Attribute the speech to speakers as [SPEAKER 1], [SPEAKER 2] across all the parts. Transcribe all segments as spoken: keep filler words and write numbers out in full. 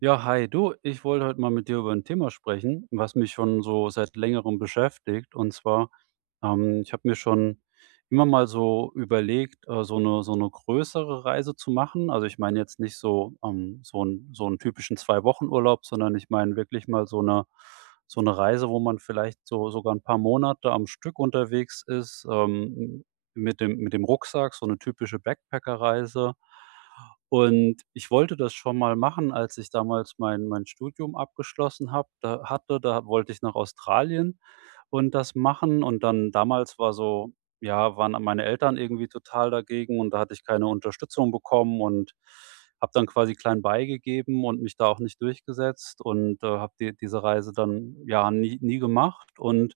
[SPEAKER 1] Ja, hi, du, ich wollte heute mal mit dir über ein Thema sprechen, was mich schon so seit Längerem beschäftigt. Und zwar, ähm, ich habe mir schon immer mal so überlegt, äh, so eine so eine größere Reise zu machen. Also, ich meine jetzt nicht so, ähm, so 'n so 'n typischen Zwei-Wochen-Urlaub, sondern ich meine wirklich mal so eine so eine Reise, wo man vielleicht so sogar ein paar Monate am Stück unterwegs ist, ähm, mit dem mit dem Rucksack, so eine typische Backpacker-Reise. Und ich wollte das schon mal machen, als ich damals mein mein Studium abgeschlossen habe da hatte, da wollte ich nach Australien und das machen. Und dann damals war so ja, waren meine Eltern irgendwie total dagegen und da hatte ich keine Unterstützung bekommen und habe dann quasi klein beigegeben und mich da auch nicht durchgesetzt und, äh, habe die diese Reise dann, ja, nie nie gemacht. Und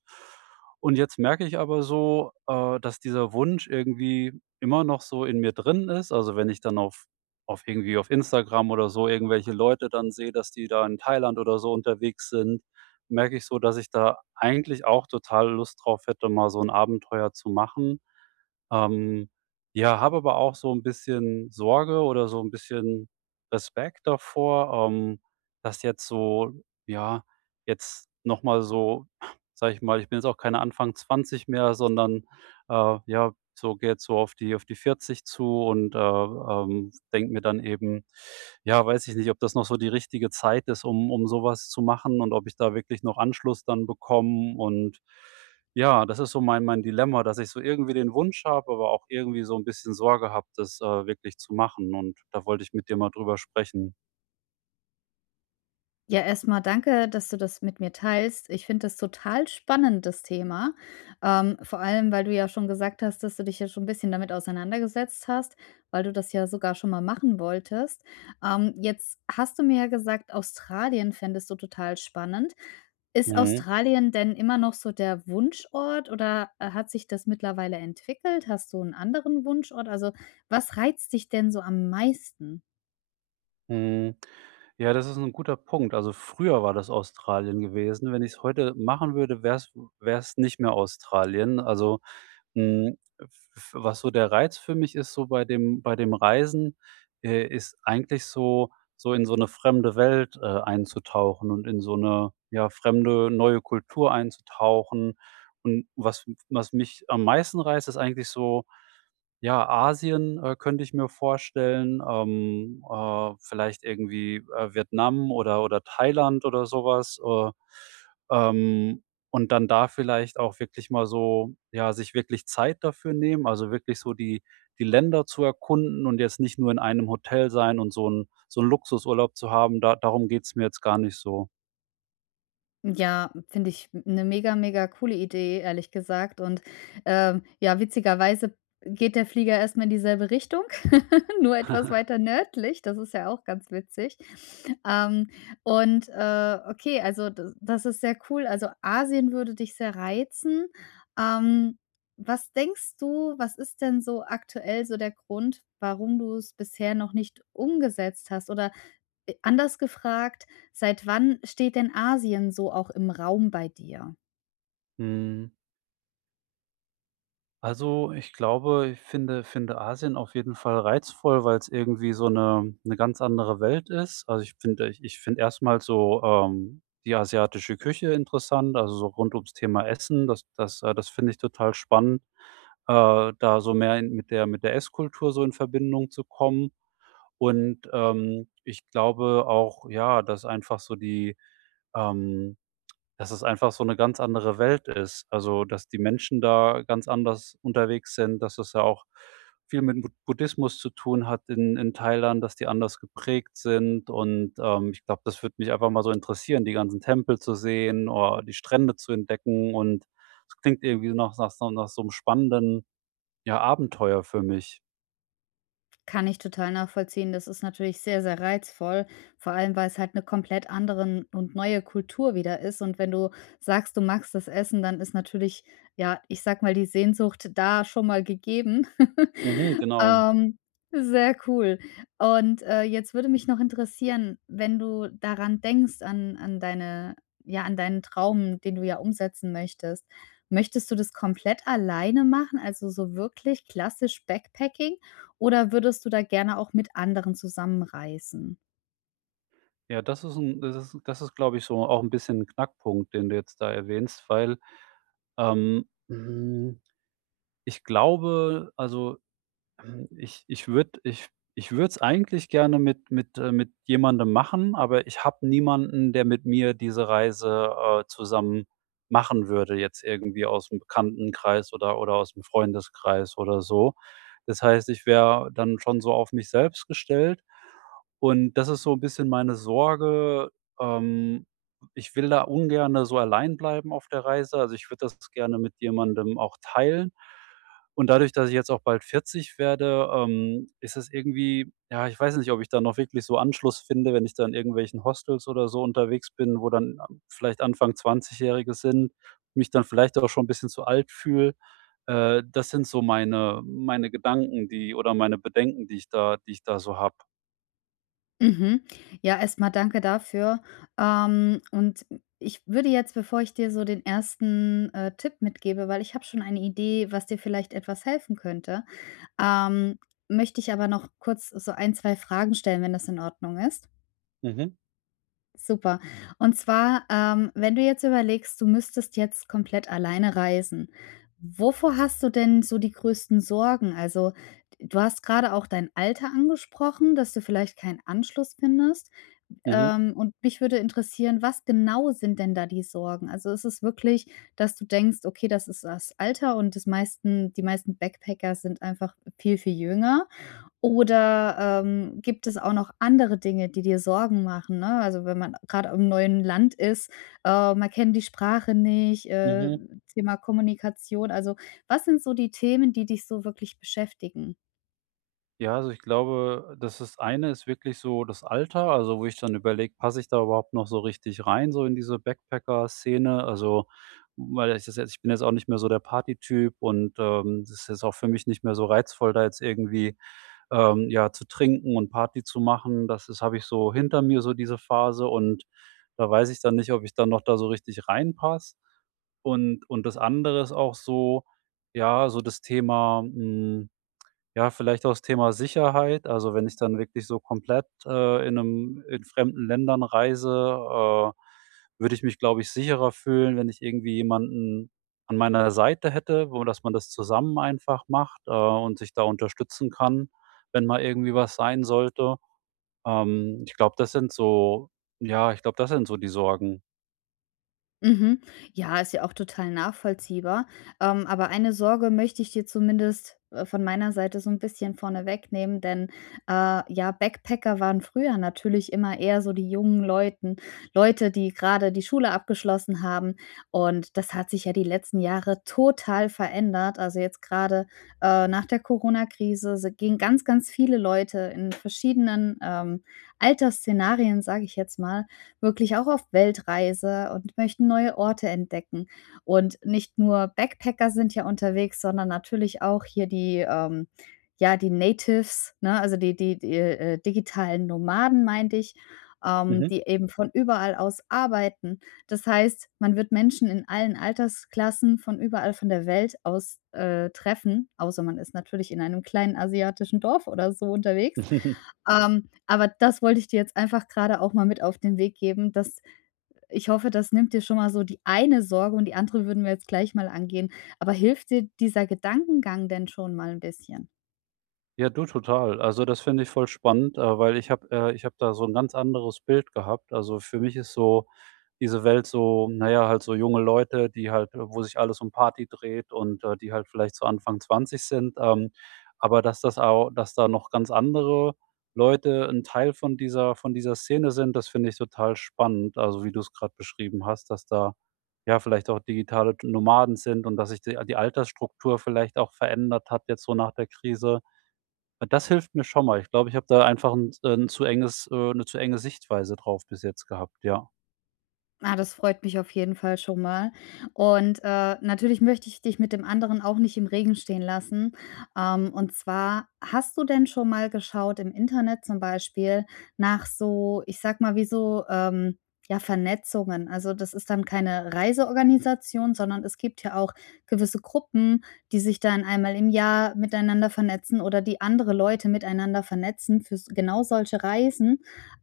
[SPEAKER 1] Und jetzt merke ich aber so, äh, dass dieser Wunsch irgendwie immer noch so in mir drin ist. Also, wenn ich dann auf auf irgendwie auf Instagram oder so irgendwelche Leute dann sehe, dass die da in Thailand oder so unterwegs sind, merke ich so, dass ich da eigentlich auch total Lust drauf hätte, mal so 'n Abenteuer zu machen. Ähm, ja, habe aber auch so ein bisschen Sorge oder so ein bisschen Respekt davor, ähm, dass jetzt so ja, jetzt noch mal so sage ich mal, ich bin jetzt auch keine Anfang zwanzig mehr, sondern, äh, ja, so gehe so auf die auf die vierzig zu und, äh, ähm, denke mir dann eben, ja, weiß ich nicht, ob das noch so die richtige Zeit ist, um um sowas zu machen und ob ich da wirklich noch Anschluss dann bekomme und ja, das ist so mein mein Dilemma, dass ich so irgendwie den Wunsch habe, aber auch irgendwie so ein bisschen Sorge habe, das, äh, wirklich zu machen und da wollte ich mit dir mal drüber sprechen.
[SPEAKER 2] Ja, erstmal danke, dass du das mit mir teilst. Ich finde das total spannend, das Thema. Ähm, vor allem, weil du ja schon gesagt hast, dass du dich ja schon ein bisschen damit auseinandergesetzt hast, weil du das ja sogar schon mal machen wolltest. Ähm, jetzt hast du mir ja gesagt, Australien fändest du total spannend. Ist
[SPEAKER 1] Mhm,
[SPEAKER 2] Australien denn immer noch so der Wunschort oder, äh, hat sich das mittlerweile entwickelt? Hast du einen anderen Wunschort? Also, was reizt dich denn so am meisten?
[SPEAKER 1] mhm. Ja, das ist ein guter Punkt. Also, früher war das Australien gewesen. Wenn ich es heute machen würde, wär's es nicht mehr Australien. Also Hm, w Was so der Reiz für mich ist so bei dem bei dem Reisen, äh, ist eigentlich so so in so eine fremde Welt, äh, einzutauchen und in so eine ja, fremde, neue Kultur einzutauchen. Und was was mich am meisten reizt, ist eigentlich so ja, Asien, äh, könnte ich mir vorstellen, ähm, äh, vielleicht irgendwie, äh, Vietnam oder oder Thailand oder sowas. äh, ähm, und dann da vielleicht auch wirklich mal so ja, sich wirklich Zeit dafür nehmen, also wirklich so die die Länder zu erkunden und jetzt nicht nur in einem Hotel sein und so ein so ein Luxusurlaub zu haben, da darum geht's mir jetzt gar nicht so.
[SPEAKER 2] Ja, finde ich eine mega, mega coole Idee, ehrlich gesagt. Und, ähm, ja, witzigerweise geht der Flieger erst mal in dieselbe Richtung, nur etwas weiter nördlich. Das ist ja auch ganz witzig. Ähm, und, äh, okay, also d das ist sehr cool. Also, Asien würde dich sehr reizen. Ähm, was denkst du, was ist denn so aktuell so der Grund, warum du es bisher noch nicht umgesetzt hast? Oder äh, anders gefragt, seit wann steht denn Asien so auch im Raum bei dir?
[SPEAKER 1] Mhm. Also, ich glaube, ich finde finde Asien auf jeden Fall reizvoll, weil es irgendwie so eine eine ganz andere Welt ist. Also, ich finde ich ich finde erstmal so, ähm, die asiatische Küche interessant, also so rund ums Thema Essen. Das das äh, das finde ich total spannend, äh, da so mehr in mit der mit der Esskultur so in Verbindung zu kommen. Und, ähm, ich glaube auch, ja, dass einfach so die, ähm dass es einfach so eine ganz andere Welt ist. Also, dass die Menschen da ganz anders unterwegs sind, dass es ja auch viel mit Bud Buddhismus zu tun hat in in Thailand, dass die anders geprägt sind und, ähm, ich glaube, das würde mich einfach mal so interessieren, die ganzen Tempel zu sehen oder die Strände zu entdecken und es klingt irgendwie nach nach so nach so 'nem spannenden, ja, Abenteuer für mich.
[SPEAKER 2] Kann ich total nachvollziehen. Das ist natürlich sehr, sehr reizvoll, vor allem, weil es halt eine komplett anderen und neue Kultur wieder ist. Und wenn du sagst, du magst das Essen, dann ist natürlich, ja, ich sag mal, die Sehnsucht da schon mal gegeben.
[SPEAKER 1] Mhm, genau.
[SPEAKER 2] Ähm, Sehr cool. Und, äh, jetzt würde mich noch interessieren, wenn du daran denkst, an an deine ja, an deinen Traum, den du ja umsetzen möchtest. Möchtest du das komplett alleine machen, also so wirklich klassisch Backpacking, oder würdest du da gerne auch mit anderen zusammenreisen?
[SPEAKER 1] Ja, das ist 'n das ist das ist, glaube ich, so auch ein bisschen 'n Knackpunkt, den du jetzt da erwähnst, weil, ähm, hm Ich glaube, also, hm, ich ich würde ich ich würde es eigentlich gerne mit mit äh, mit jemandem machen, aber ich habe niemanden, der mit mir diese Reise, äh, zusammen machen würde, jetzt irgendwie aus dem Bekanntenkreis oder oder aus dem Freundeskreis oder so. Das heißt, ich wäre dann schon so auf mich selbst gestellt und das ist so ein bisschen meine Sorge. Ähm, ich will da ungern so allein bleiben auf der Reise. Also, ich würde das gerne mit jemandem auch teilen. Und dadurch, dass ich jetzt auch bald vierzig werde, ähm, ist es irgendwie ja, ich weiß nicht, ob ich da noch wirklich so Anschluss finde, wenn ich da in irgendwelchen Hostels oder so unterwegs bin, wo dann a vielleicht Anfang zwanzig-Jährige sind, mich dann vielleicht auch schon ein bisschen zu alt fühle. Äh, das sind so meine meine Gedanken, die oder meine Bedenken, die ich da die ich da so habe.
[SPEAKER 2] Mhm. Ja, erstmal danke dafür. Ähm, und ich würde jetzt, bevor ich dir so den ersten, äh, Tipp mitgebe, weil ich habe schon eine Idee, was dir vielleicht etwas helfen könnte. Ähm, möchte ich aber noch kurz so ein zwei Fragen stellen, wenn das in Ordnung ist?
[SPEAKER 1] Mhm,
[SPEAKER 2] Super. Und zwar, ähm, wenn du jetzt überlegst, du müsstest jetzt komplett alleine reisen. Wovor hast du denn so die größten Sorgen? Also, du hast gerade auch dein Alter angesprochen, dass du vielleicht keinen Anschluss findest.
[SPEAKER 1] mhm,
[SPEAKER 2] Ähm, und mich würde interessieren, was genau sind denn da die Sorgen? Also, ist es wirklich, dass du denkst: „Okay, das ist das Alter und das meisten die meisten Backpacker sind einfach viel, viel jünger?“ oder, ähm, gibt es auch noch andere Dinge, die dir Sorgen machen, ne? Also, wenn man gerade im neuen Land ist, äh, man kennt die Sprache nicht, äh,
[SPEAKER 1] mhm.
[SPEAKER 2] Thema Kommunikation. Also, was sind so die Themen, die dich so wirklich beschäftigen?
[SPEAKER 1] Ja, also ich glaube, das ist eine ist wirklich so das Alter, also wo ich dann überlege, passe ich da überhaupt noch so richtig rein, so in diese Backpacker-Szene? Also, weil ich das jetzt ich bin jetzt auch nicht mehr so der Partytyp und, ähm, das ist jetzt auch für mich nicht mehr so reizvoll, da jetzt irgendwie, ähm, ja, zu trinken und Party zu machen. Das ist habe ich so hinter mir, so diese Phase und da weiß ich dann nicht, ob ich dann noch da so richtig reinpasse. Und und das andere ist auch so, ja, so das Thema, hm ja, vielleicht auch das Thema Sicherheit. Also, wenn ich dann wirklich so komplett, äh, in einem in fremden Ländern reise, äh, würde ich mich, glaube ich, sicherer fühlen, wenn ich irgendwie jemanden an meiner Seite hätte, wo dass man das zusammen einfach macht, äh, und sich da unterstützen kann, wenn mal irgendwie was sein sollte. Ähm, ich glaube, das sind so ja, ich glaube, das sind so die Sorgen.
[SPEAKER 2] Mhm. Ja, ist ja auch total nachvollziehbar. Ähm, aber eine Sorge möchte ich dir zumindest äh, von meiner Seite so ein bisschen vorne wegnehmen, denn, äh, ja, Backpacker waren früher natürlich immer eher so die jungen Leuten Leute, die gerade die Schule abgeschlossen haben. Und das hat sich ja die letzten Jahre total verändert. Also, jetzt gerade äh, nach der Corona-Krise si gehen ganz, ganz viele Leute in verschiedenen, ähm, Altersszenarien, sage ich jetzt mal, wirklich auch auf Weltreise und möchten neue Orte entdecken. Und nicht nur Backpacker sind ja unterwegs, sondern natürlich auch hier die, ähm, ja, die Natives, ne, also die die die, äh, digitalen Nomaden, meinte ich, ähm,
[SPEAKER 1] Mhm.
[SPEAKER 2] die eben von überall aus arbeiten. Das heißt, man wird Menschen in allen Altersklassen von überall von der Welt aus, äh, treffen, außer man ist natürlich in einem kleinen asiatischen Dorf oder so unterwegs. Ähm, aber das wollte ich dir jetzt einfach gerade auch mal mit auf den Weg geben, dass ich hoffe, das nimmt dir schon mal so die eine Sorge und die andere würden wir jetzt gleich mal angehen. Aber hilft dir dieser Gedankengang denn schon mal ein bisschen?
[SPEAKER 1] Ja, du, total. Also, das finde ich voll spannend, äh, weil ich habe äh, ich habe da so ein ganz anderes Bild gehabt. Also, für mich ist so diese Welt so naja, halt so junge Leute, die halt äh, wo sich alles um Party dreht und, äh, die halt vielleicht so Anfang zwanzig sind. Ähm, aber dass das auch, dass da noch ganz andere Leute ein Teil von dieser von dieser Szene sind, das finde ich total spannend. Also, wie du es gerade beschrieben hast, dass da, ja, vielleicht auch digitale Nomaden sind und dass sich die die Altersstruktur vielleicht auch verändert hat jetzt so nach der Krise. Das hilft mir schon mal. Ich glaube, ich habe da einfach 'n äh, 'n zu enges äh, 'ne zu enge Sichtweise drauf bis jetzt gehabt, ja.
[SPEAKER 2] Ah, das freut mich auf jeden Fall schon mal. Und, äh, natürlich möchte ich dich mit dem anderen auch nicht im Regen stehen lassen. Ähm, und zwar, hast du denn schon mal geschaut im Internet zum Beispiel nach so, ich sag mal, wie so, ähm, ja, Vernetzungen? Also, das ist dann keine Reiseorganisation, sondern es gibt ja auch gewisse Gruppen, die sich dann einmal im Jahr miteinander vernetzen oder die andere Leute miteinander vernetzen für s genau solche Reisen,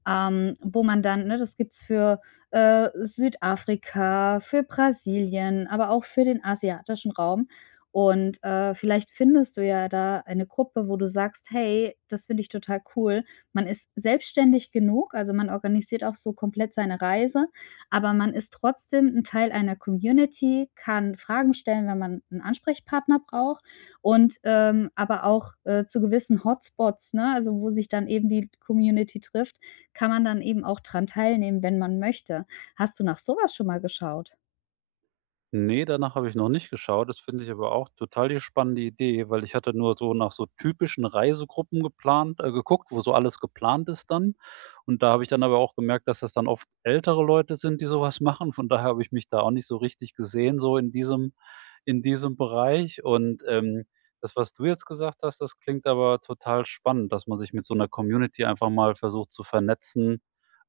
[SPEAKER 2] ähm, wo man dann, ne, das gibt's für äh, Südafrika, für Brasilien, aber auch für den asiatischen Raum. Und, äh, vielleicht findest du ja da eine Gruppe, wo du sagst: „Hey, das finde ich total cool.“ Man ist selbstständig genug, also, man organisiert auch so komplett seine Reise, aber man ist trotzdem ein Teil einer Community, kann Fragen stellen, wenn man einen Ansprechpartner braucht und, ähm, aber auch, äh, zu gewissen Hotspots, ne, also, wo sich dann eben die Community trifft, kann man dann eben auch dran teilnehmen, wenn man möchte. Hast du nach sowas schon mal geschaut?
[SPEAKER 1] Ne, danach habe ich noch nicht geschaut. Das finde ich aber auch total die spannende Idee, weil ich hatte nur so nach so typischen Reisegruppen geplant äh, geguckt, wo so alles geplant ist dann. Und da habe ich dann aber auch gemerkt, dass das dann oft ältere Leute sind, die so was machen. Von daher habe ich mich da auch nicht so richtig gesehen, so in diesem in diesem Bereich. Und, ähm, das, was du jetzt gesagt hast, das klingt aber total spannend, dass man sich mit so einer Community einfach mal versucht zu vernetzen,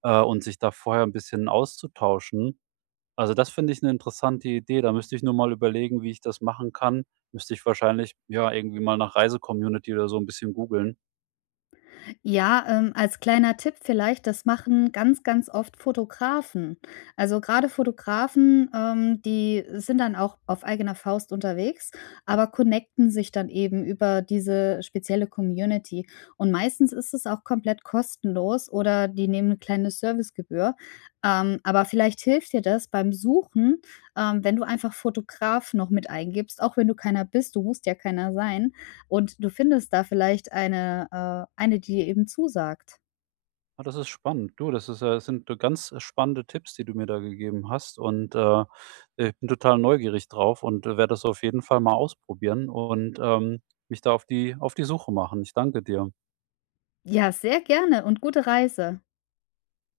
[SPEAKER 1] äh, und sich da vorher ein bisschen auszutauschen. Also, das finde ich 'ne interessante Idee. Da müsste ich nur mal überlegen, wie ich das machen kann. Müsste ich wahrscheinlich, ja, irgendwie mal nach Reise-Community oder so 'n bisschen googeln.
[SPEAKER 2] Ja, ähm, als kleiner Tipp vielleicht, das machen ganz, ganz oft Fotografen. Also, gerade Fotografen, ähm, die sind dann auch auf eigener Faust unterwegs, aber connecten sich dann eben über diese spezielle Community. Und meistens ist es auch komplett kostenlos oder die nehmen eine kleine Servicegebühr. Ähm, aber vielleicht hilft dir das beim Suchen, ähm, wenn du einfach Fotograf noch mit eingibst, auch wenn du keiner bist, du musst ja keiner sein. Und du findest da vielleicht eine äh, eine, die dir eben zusagt.
[SPEAKER 1] Ah, das ist spannend. Du, das ist ja das sind, äh, ganz spannende Tipps, die du mir da gegeben hast und, äh, ich bin total neugierig drauf und äh, werde das auf jeden Fall mal ausprobieren und, ähm, mich da auf die auf die Suche machen. Ich danke dir.
[SPEAKER 2] Ja, sehr gerne und gute Reise.